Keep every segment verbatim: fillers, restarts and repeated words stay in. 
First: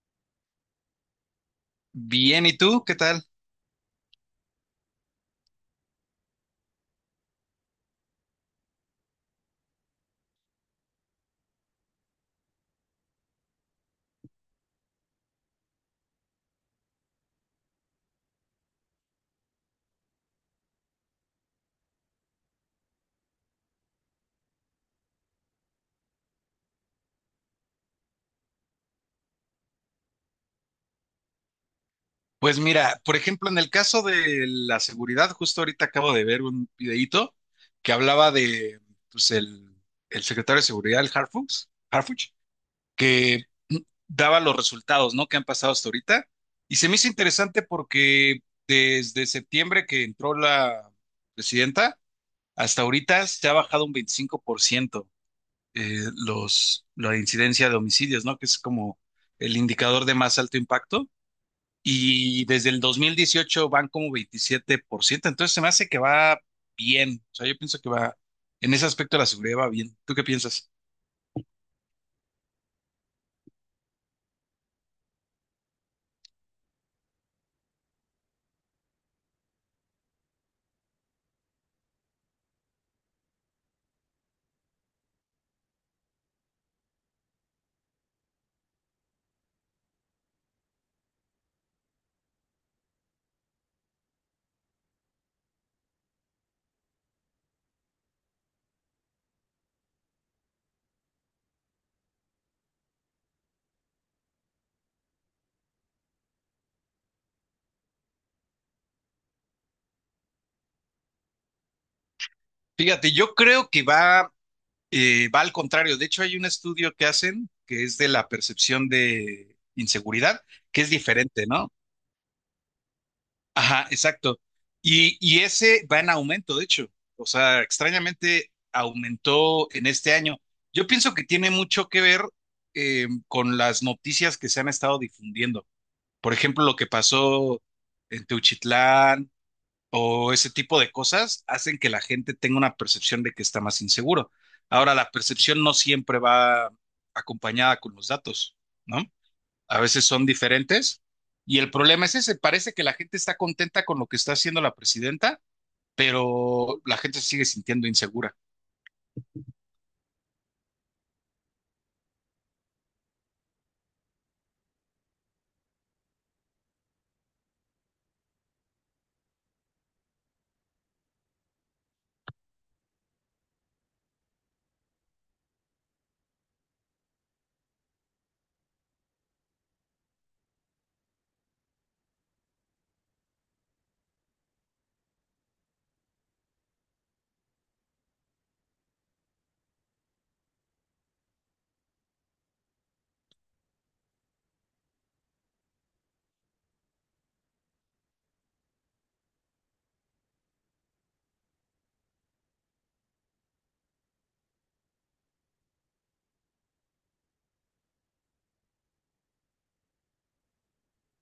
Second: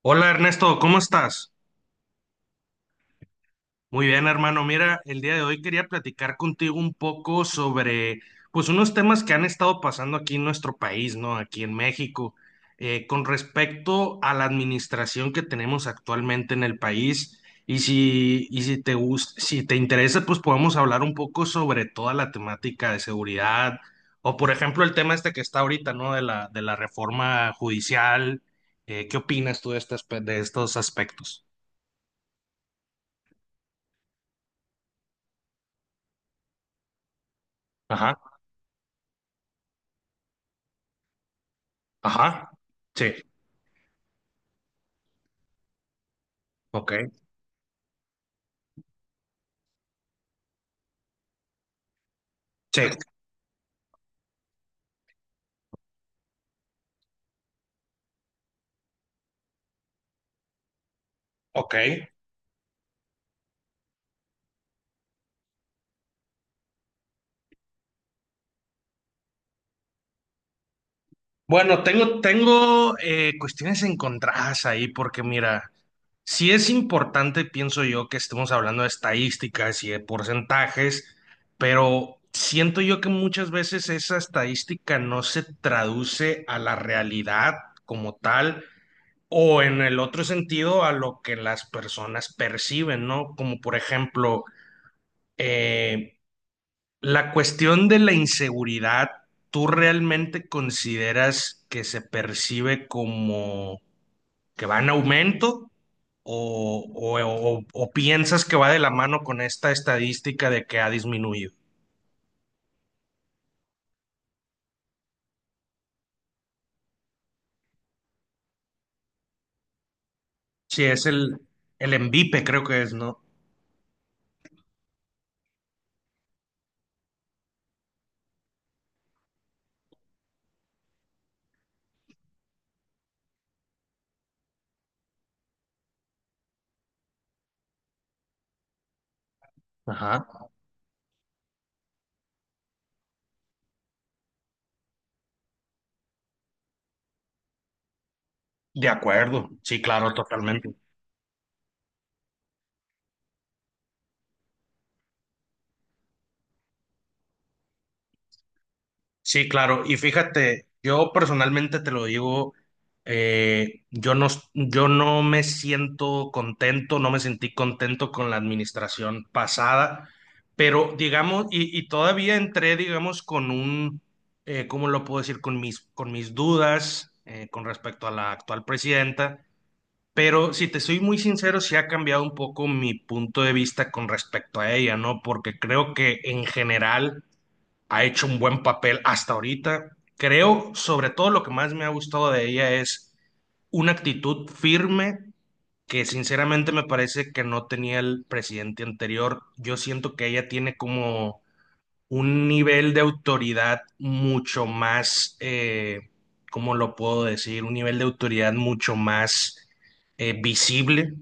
Hola Ernesto, ¿cómo estás? Bien, ¿y tú? ¿Qué tal? Muy bien, hermano. Mira, el día de hoy quería platicar contigo un poco sobre, pues, unos temas que han estado pasando aquí en nuestro país, ¿no? Aquí en México, eh, con respecto a la administración que tenemos actualmente en el país. Y si, y si te gusta, si te interesa, pues podemos hablar un poco sobre toda la temática de seguridad, o por ejemplo, el tema este que está ahorita, ¿no? De la, de la reforma judicial. Eh, ¿qué opinas tú de estas, de estos aspectos? Pues mira, por ejemplo, en el caso de la seguridad, justo ahorita acabo de ver un videíto que Ajá. hablaba de, pues, el, el secretario de seguridad, el Harfuch, Harfuch, Ajá, sí, que daba los resultados, ¿no?, que han pasado hasta ahorita. Y se ok, me hizo interesante porque desde septiembre que entró la presidenta, sí, hasta ahorita se ha bajado un veinticinco por ciento eh, los, la incidencia de homicidios, ¿no?, que es como el indicador de más alto impacto. ok. Y desde el dos mil dieciocho van como veintisiete por ciento. Entonces se me hace que va bien. O sea, yo pienso que va, en ese aspecto la seguridad va bien. ¿Tú qué piensas? Bueno, tengo, tengo eh, cuestiones encontradas ahí porque mira, sí es importante, pienso yo, que estemos hablando de estadísticas y de porcentajes, pero siento yo que muchas veces esa estadística no se traduce a la realidad como tal o en el otro sentido a lo que las personas perciben, ¿no? Como por ejemplo... eh, La cuestión de la inseguridad, ¿tú realmente consideras que se percibe como que va en aumento? ¿O, o- o- o piensas que va de la mano con esta estadística de que ha disminuido? Fíjate, yo creo que va, eh, va al contrario. De hecho, hay un estudio que hacen que es de la percepción de inseguridad, que Sí, es es el, diferente, ¿no? el ENVIPE, creo que es, ¿no? Ajá, exacto. Y, y ese va en aumento, de hecho. O sea, extrañamente aumentó en este año. Yo pienso que tiene mucho que ver eh, con las noticias que se han estado difundiendo. Por ejemplo, lo que pasó en Teuchitlán Ajá. o ese tipo de cosas hacen que la gente tenga una percepción de que está más inseguro. Ahora, la percepción no siempre va acompañada con los datos, De ¿no? acuerdo, A sí, veces claro, son totalmente. diferentes. Y el problema es ese, parece que la gente está contenta con lo que está haciendo la presidenta, pero la gente se sigue sintiendo insegura. Sí, claro. Y fíjate, yo personalmente te lo digo, eh, yo no, yo no me siento contento, no me sentí contento con la administración pasada, pero digamos, y, y todavía entré, digamos, con un, eh, ¿cómo lo puedo decir? Con mis, con mis dudas eh, con respecto a la actual presidenta, pero si te soy muy sincero, sí ha cambiado un poco mi punto de vista con respecto a ella, ¿no? Porque creo que en general ha hecho un buen papel hasta ahorita. Creo, sobre todo, lo que más me ha gustado de ella es una actitud firme que sinceramente me parece que no tenía el presidente anterior. Yo siento que ella tiene como un nivel de autoridad mucho más, eh, ¿cómo lo puedo decir? Un nivel de autoridad mucho más eh, visible,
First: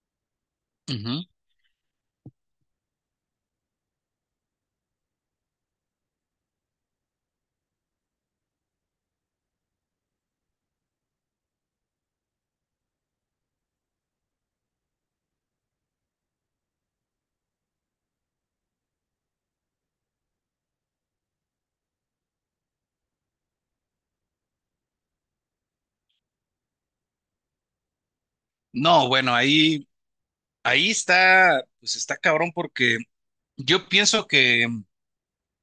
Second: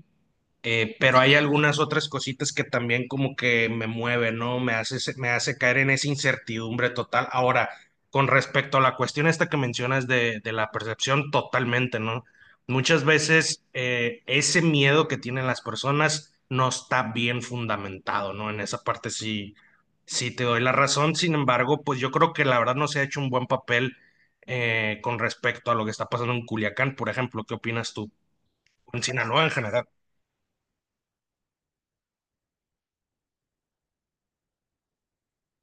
eh, pero Ujú. hay algunas otras cositas que también como que me mueve, ¿no? Me hace, se- me hace caer en esa incertidumbre total. Ahora, con respecto a la cuestión esta que mencionas de, de la percepción, totalmente, ¿no? Muchas veces eh, ese miedo que tienen las personas no está bien fundamentado, ¿no? En esa parte sí, sí te doy la razón. Sin embargo, pues yo creo que la verdad no se ha hecho un buen papel eh, con respecto a lo que está pasando en Culiacán, por ejemplo. ¿Qué opinas tú? En No, bueno, Sinaloa en general. ahí, ahí está, pues está cabrón porque yo pienso que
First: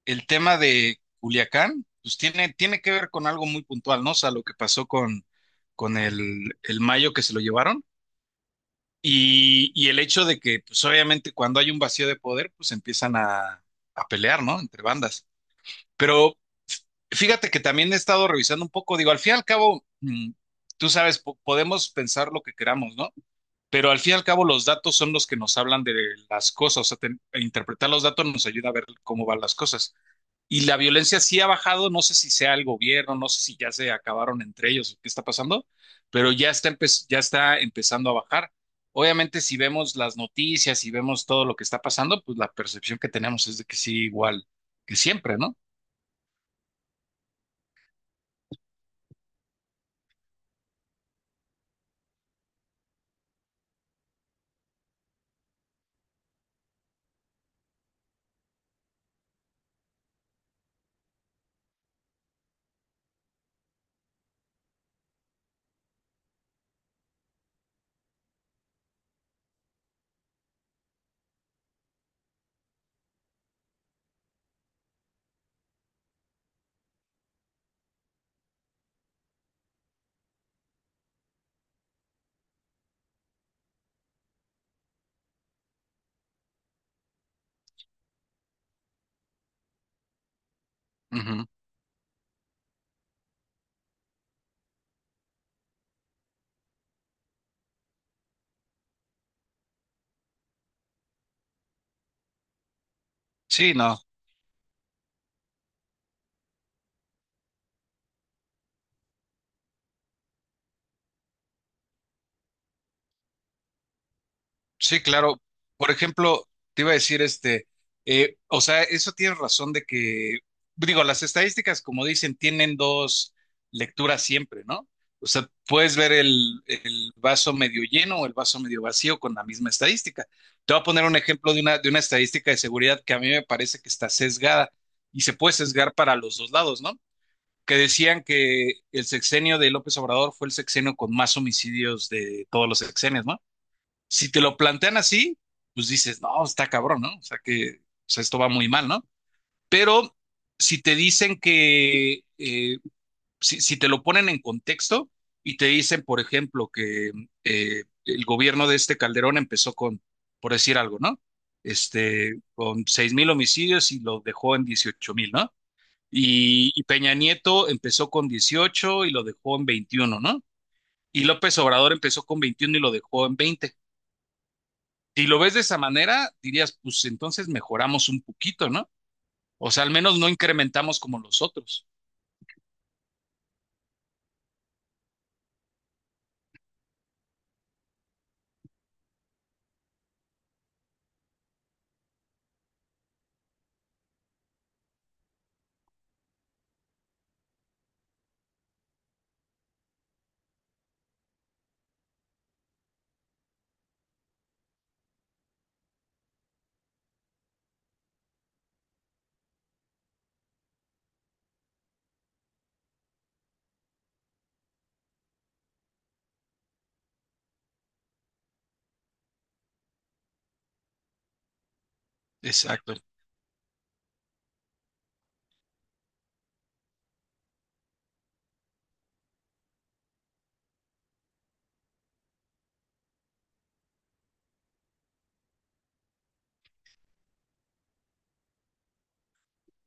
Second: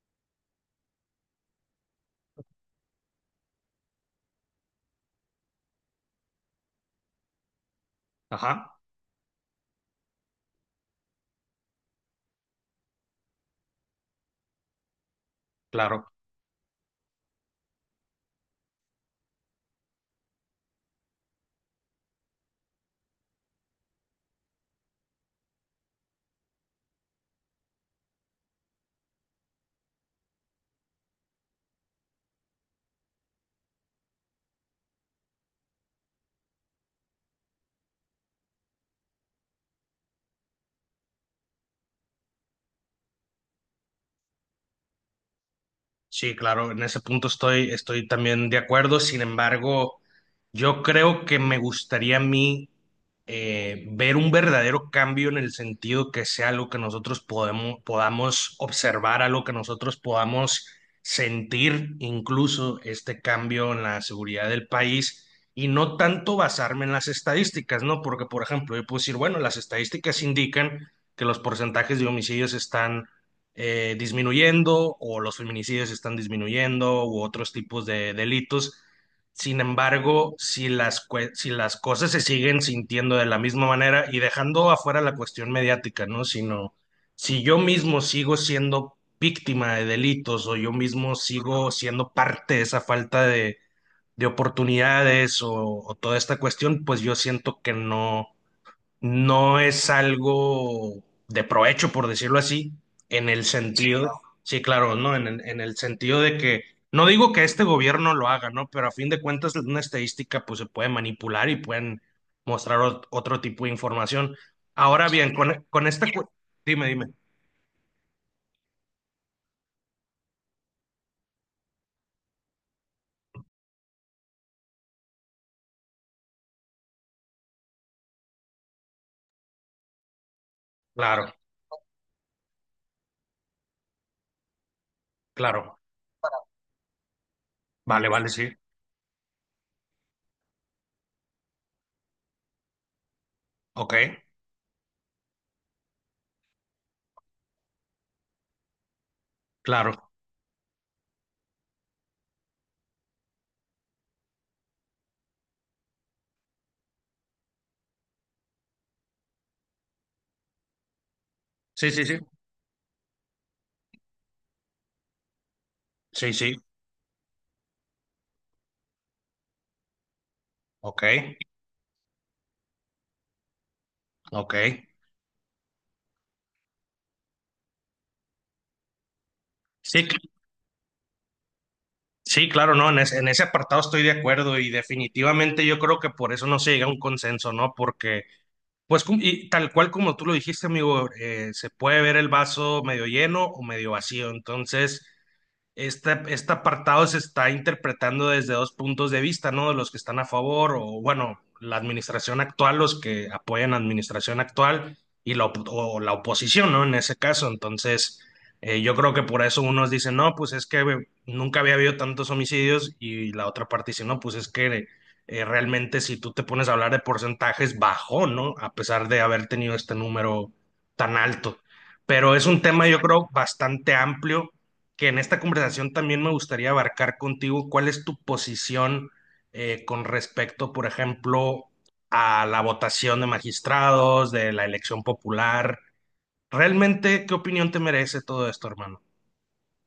el tema de Culiacán, pues tiene, tiene que ver con algo muy puntual, ¿no? O sea, lo que pasó con, con el, el Mayo, que se lo llevaron, Ajá. y, y el hecho de que, pues obviamente cuando hay un vacío de poder, pues empiezan a, a pelear, ¿no? Entre bandas. Claro, Pero fíjate que también he estado revisando un poco, digo, al fin y al cabo, mm, tú sabes, po- podemos pensar lo que queramos, ¿no? Pero al fin y al cabo los datos son los que nos hablan de las cosas. O sea, ten- e interpretar los datos nos ayuda a ver cómo van las cosas. Y la violencia sí ha bajado, no sé si sea el gobierno, no sé si ya se acabaron entre ellos, qué está pasando, pero ya está, empe- ya está empezando a bajar. Obviamente, si vemos las noticias y vemos todo lo que está pasando, pues la percepción que tenemos es de que sí, igual que siempre, ¿no? sí, claro, en ese punto estoy, estoy también de acuerdo. Sin embargo, yo creo que me gustaría a mí eh, ver un verdadero cambio en el sentido que sea algo que nosotros podemos, podamos observar, algo que nosotros podamos sentir, incluso este cambio en la seguridad del país, y no tanto basarme en las estadísticas, ¿no? Porque, por ejemplo, yo puedo decir, bueno, las estadísticas indican que los porcentajes de homicidios están eh, disminuyendo, o los feminicidios están disminuyendo u otros tipos de delitos. Sin embargo, si las, cue- si las cosas se siguen sintiendo de la misma manera y dejando afuera la cuestión mediática, ¿no? Sino, si yo mismo sigo siendo víctima de delitos o yo mismo Ujú. sigo siendo parte de esa falta de, de oportunidades o, o toda esta cuestión, pues yo siento que no, no es algo de provecho, por decirlo así, en el Sí, Sí, no. sentido, claro, sí, claro, ¿no? En, el en el sentido de que, no digo que este gobierno lo haga, ¿no? Pero a fin de cuentas, una estadística, pues se puede manipular y pueden mostrar ot- otro tipo de información. Sí, Ahora bien, sí, claro. con, con Por esta... cu- ejemplo, te Dime, iba a dime. decir este, eh, o sea, eso tienes razón de que, digo, las estadísticas, como dicen, tienen dos lecturas siempre, ¿no? O sea, puedes ver el, el vaso medio lleno o el vaso medio vacío con la misma estadística. Te voy a poner un Claro, ejemplo de una, de una estadística de seguridad que a mí me parece que está sesgada y se puede claro. sesgar para los dos lados, ¿no? Que Vale, decían vale, sí. que el sexenio de López Obrador fue el sexenio con más homicidios de todos los sexenios, ¿no? Ok, Si te lo plantean así, pues dices, no, está cabrón, ¿no? O sea que o sea, esto va muy mal, ¿no? claro. Pero si te dicen que, eh, si, si te lo ponen en contexto y te dicen, por ejemplo, que eh, el gobierno de este Calderón empezó con, por decir algo, ¿no? Sí, sí, sí. Este, con seis mil homicidios y lo dejó en dieciocho mil, ¿no? Sí, sí. Y, y Peña Nieto empezó con dieciocho y lo dejó en veintiuno, ¿no? Ok, Y López Obrador empezó con veintiuno y lo dejó en veinte. ok. Si lo ves de esa manera, dirías, pues entonces mejoramos un poquito, ¿no? O sea, al Sí, menos no incrementamos como los otros. sí, claro, no, en ese, en ese apartado estoy de acuerdo y definitivamente yo creo que por eso no se llega a un consenso, ¿no? Porque, pues, cum- y tal cual como tú lo dijiste, amigo, eh, se puede ver el vaso medio lleno o medio vacío. Entonces, este, este apartado se está interpretando desde dos puntos de vista, ¿no? De los que están a favor o, bueno, la administración actual, los que apoyan la administración actual y la, op- o la oposición, ¿no? En ese caso, entonces, eh, yo creo que por eso unos dicen, no, pues es que eh, nunca había habido tantos homicidios, y la otra parte dice, no, pues es que eh, realmente, si tú te pones a hablar de porcentajes, bajó, ¿no? A pesar de haber tenido este número tan alto. Pero es un tema, Exacto. yo creo, bastante amplio, que en esta conversación también me gustaría abarcar contigo cuál es tu posición eh, con respecto, por ejemplo, a la votación de magistrados, de la elección popular. ¿Realmente qué opinión te merece todo esto, hermano?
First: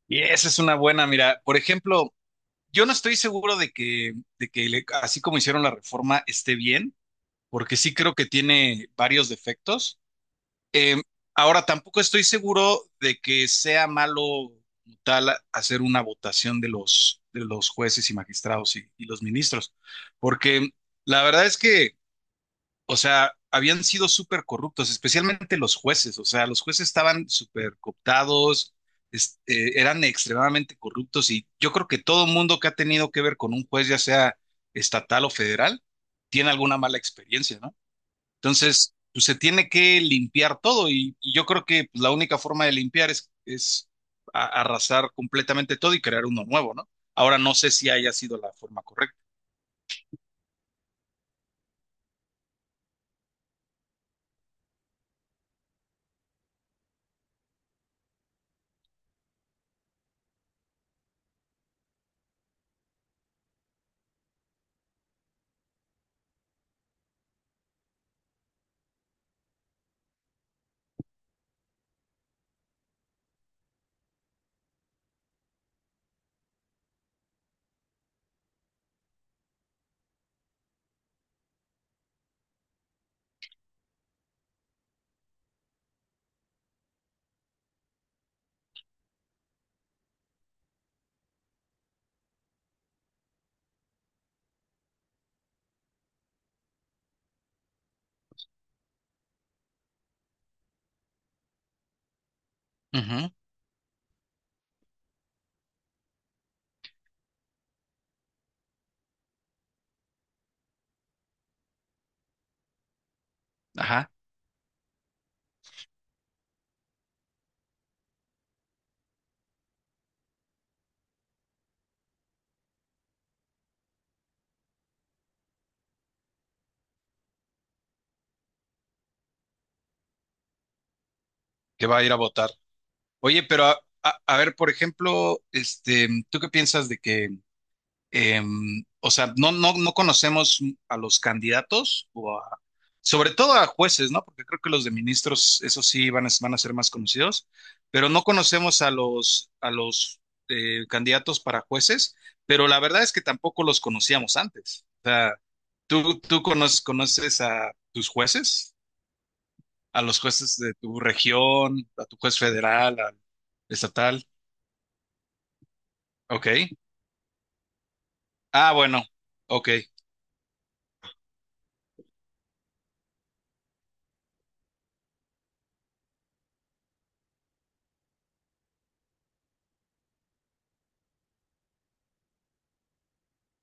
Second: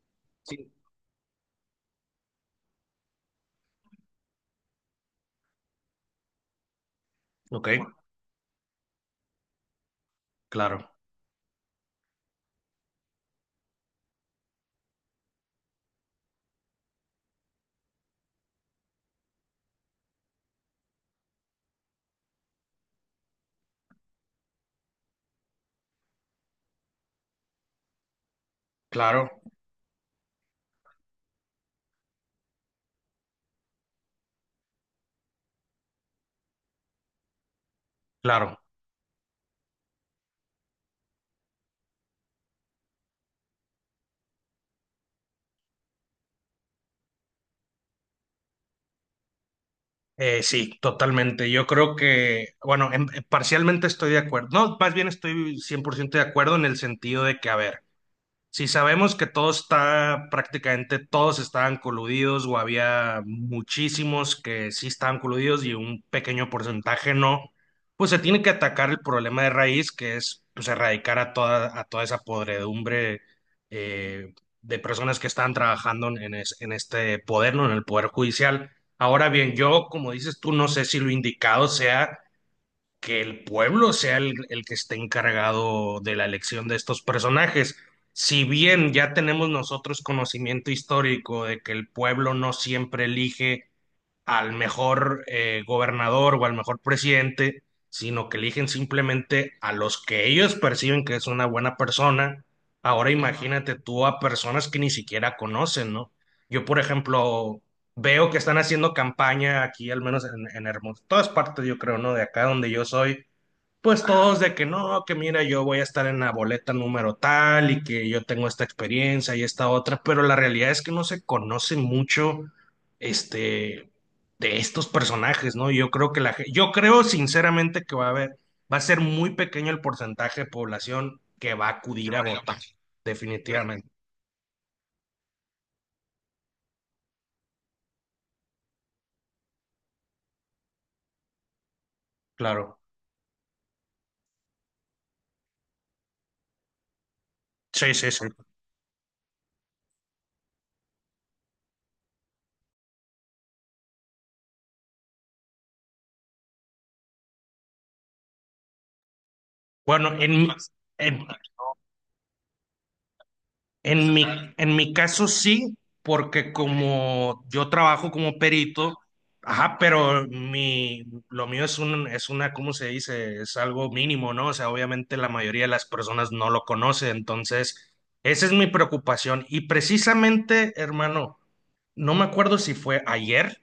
Y esa es Sí. una buena, mira, por ejemplo, yo no estoy seguro de que, de que le- así como hicieron la reforma esté bien, Ok, porque sí creo que tiene varios defectos. claro, Eh, ahora, tampoco estoy seguro de que sea malo como tal hacer una votación de los, de los jueces y magistrados y, y los ministros, porque la verdad es que... o sea, habían sido súper corruptos, especialmente los jueces, o sea, los jueces estaban súper cooptados, claro, este, eran extremadamente corruptos y yo creo que todo mundo que ha tenido que ver con un juez, ya sea estatal o federal, tiene alguna mala experiencia, ¿no? claro. Entonces, pues se tiene que limpiar todo y, y yo creo que, pues, la única forma de limpiar es, es a- arrasar completamente todo y crear uno nuevo, ¿no? Ahora no sé si haya sido la forma correcta. Eh, sí, totalmente. Yo creo que, bueno, en- parcialmente estoy de acuerdo. No, más bien estoy cien por ciento de acuerdo en el sentido de que, a ver, si sabemos que todo está, prácticamente todos estaban coludidos, o había muchísimos que sí estaban coludidos y un pequeño porcentaje no, pues se tiene que atacar el problema de raíz, que es, pues, erradicar a toda, a toda esa podredumbre, eh, de personas que están trabajando en, es- en este poder, ¿no? En el poder judicial. Ahora bien, yo, como dices tú, no sé si lo indicado sea que el pueblo sea el, el que esté encargado de la elección de estos personajes. Si bien ya tenemos nosotros conocimiento histórico de que el pueblo no siempre elige al mejor eh, gobernador o al mejor presidente, sino que eligen simplemente a los que ellos perciben que es una buena persona. Ahora Ujú. imagínate tú a personas que ni siquiera conocen, ¿no? Yo, por ejemplo, veo que están haciendo campaña aquí, al menos en, en Hermosillo, todas partes, yo creo, ¿no? De acá donde yo soy, pues Ajá. todos de que no, que mira, yo voy a estar en la boleta número tal y que yo tengo esta experiencia y esta otra, pero la realidad es que no se conoce mucho este de estos personajes, ¿no? Yo creo que la ge- yo creo sinceramente que va a haber va a ser muy pequeño el porcentaje de población que va a Que va a ir acudir a a votar, votar. votar. Oye, pero a, Definitivamente, a- a ver, por ejemplo, este, ¿tú qué piensas de que, em, o sea, no, no, no conocemos a los candidatos o a, claro. sobre todo a jueces, ¿no? Porque creo que los de ministros, eso sí, van a, van a ser más conocidos, Sí, pero sí, no sí. conocemos a los, a los eh, candidatos para jueces, pero la verdad es que tampoco los conocíamos antes. O sea, ¿tú, tú conoces, conoces a tus jueces? ¿A Bueno, los en, jueces de tu en- región, a tu juez federal, al En mi, estatal? en mi caso sí, porque Ok. como yo trabajo como Ah, perito, bueno. Ok. ajá, pero mi, lo mío es un, es una, ¿cómo se dice? Es algo mínimo, ¿no? O sea, obviamente la mayoría de las personas no lo conoce, entonces esa es mi preocupación. Y precisamente, hermano, no me acuerdo si fue ayer,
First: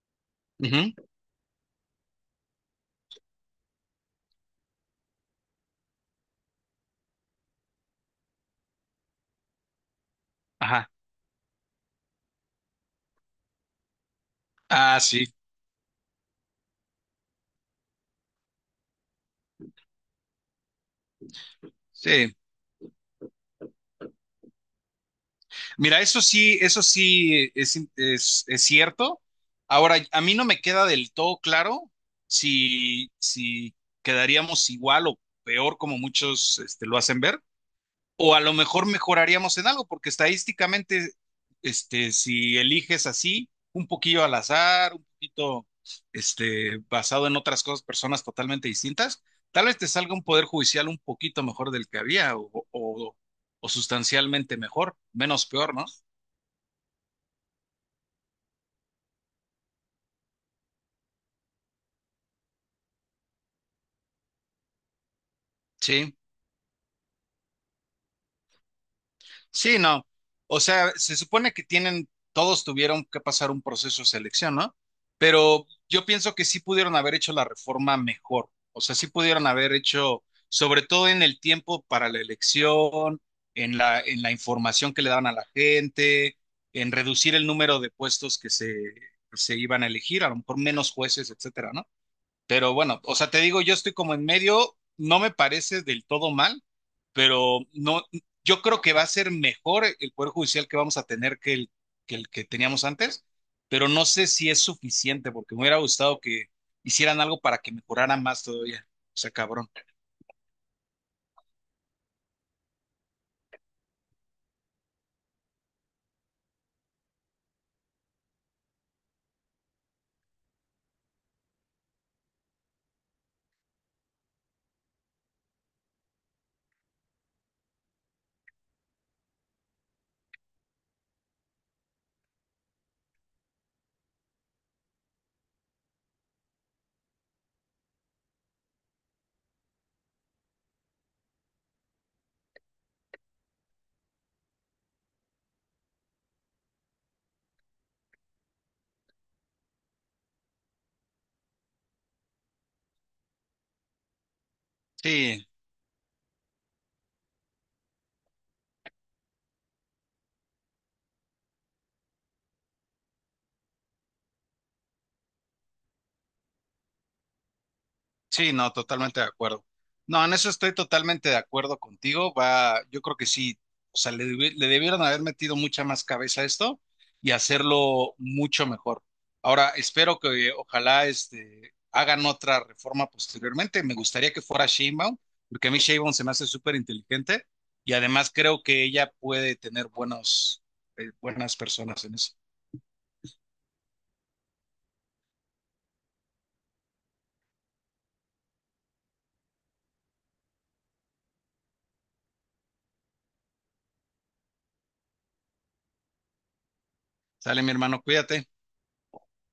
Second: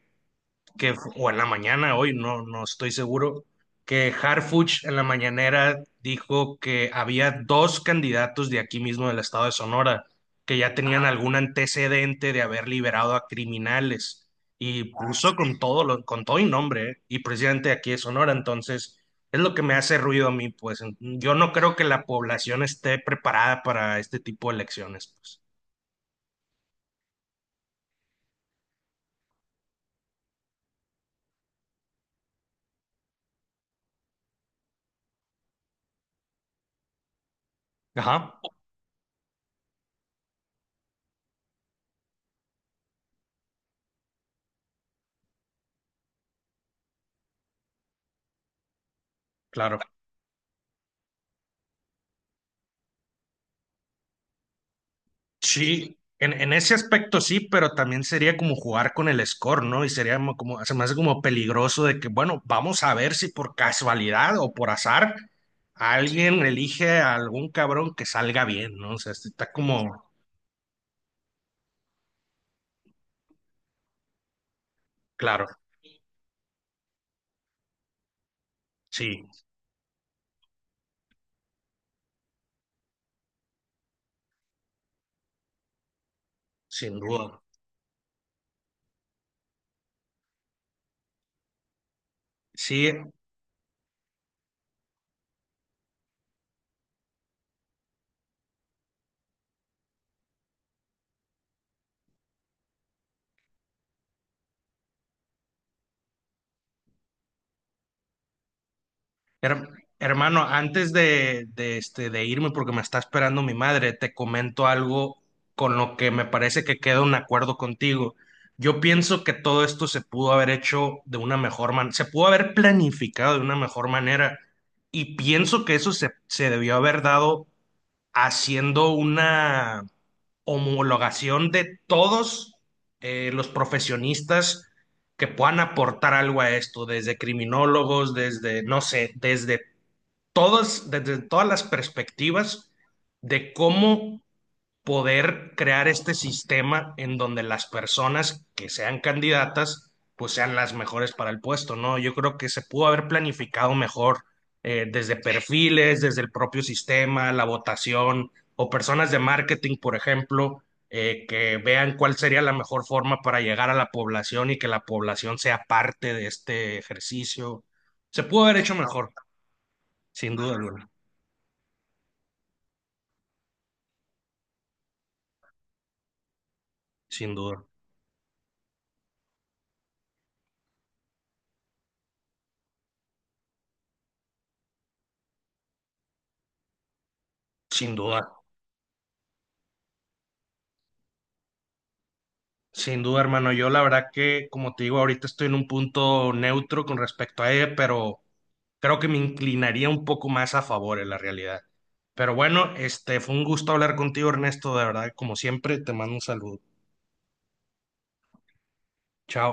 que, Ujú. o en la mañana, hoy no, no estoy seguro, que Harfuch en la mañanera dijo que había dos candidatos de aquí mismo del estado de Sonora que ya Ajá. tenían algún antecedente de haber liberado a criminales, y Ah, sí. puso, con todo, lo, con todo y nombre, ¿eh?, y presidente, de aquí de Sonora. Entonces es lo que me hace ruido a mí, pues yo no creo que la Sí. población esté preparada para este tipo de elecciones, pues. Mira, eso sí, eso sí es, es, es cierto. Ahora, a mí no me queda del todo claro si, si quedaríamos igual o peor, como muchos este, lo hacen ver. O Ajá, a lo mejor mejoraríamos en algo, porque estadísticamente, este, si eliges así, un poquillo al azar, un poquito, este, basado en otras cosas, personas totalmente distintas, tal vez claro. te salga un poder judicial un poquito mejor del que había, o, o, o sustancialmente mejor, menos peor, ¿no? Sí, en, en ese aspecto sí, pero también sería como jugar con el score, ¿no? Y sería mo- como, se me hace como peligroso de que, bueno, vamos a ver si por casualidad o por azar Sí, alguien elige a algún cabrón que salga bien, ¿no? O sea, está sí, como, no. O sea, se supone que tienen, todos tuvieron que pasar un proceso de selección, ¿no? claro, Pero yo pienso que sí pudieron haber hecho la reforma mejor. O sea, sí sí, pudieron haber hecho, sobre todo en el tiempo para la elección, en la, en la información que le daban a la gente, en sin reducir duda. el número de puestos que se, se iban a elegir, a lo mejor menos jueces, etcétera, ¿no? Pero Sí, bueno, o sea, te digo, yo estoy como en medio, no me parece del todo mal, pero no, yo creo que va a ser mejor el Poder Judicial que vamos a tener que el que, el que teníamos antes, pero no sé si es suficiente, porque me hubiera gustado que hicieran algo para que mejorara más todavía. O sea, Her- cabrón. hermano, antes de, de, este, de irme, porque me está esperando mi madre, te comento algo con lo que me parece que queda un acuerdo contigo. Yo pienso que todo esto se pudo haber hecho de una mejor manera, se pudo haber planificado de una mejor manera, y pienso que eso se, se debió haber dado haciendo una homologación de todos eh, los profesionistas que puedan aportar algo a esto, desde criminólogos, desde, no sé, desde todas, desde todas las perspectivas, de cómo poder crear este sistema en donde las personas que sean candidatas pues sean las mejores para el puesto, ¿no? Yo creo que se pudo haber planificado mejor, eh, desde Sí. perfiles, desde el propio sistema, la votación, o personas de marketing, por ejemplo, eh, que vean cuál sería la mejor forma para llegar a la población y que la población sea parte de este ejercicio. Se pudo Sí, haber no, hecho mejor, totalmente de acuerdo. No, en sin eso duda estoy alguna, totalmente de acuerdo contigo. Va, yo creo que sí, o sea, le, debi- le debieron haber metido mucha más cabeza a esto y sin duda, hacerlo mucho mejor. Ahora, espero que eh, ojalá este, hagan otra reforma posteriormente. Me gustaría que fuera Sheinbaum, porque a mí Sheinbaum se me hace súper inteligente y sin además duda. creo que ella puede tener buenos, eh, buenas personas en eso. Sin duda, hermano. Yo la verdad que, como te digo, ahorita estoy en un punto neutro con respecto a ella, pero creo que me inclinaría un poco más a favor en la realidad. Pero bueno, este fue un gusto hablar contigo, Ernesto. De verdad, como siempre, te mando un saludo. Sale, mi hermano, cuídate. Chao.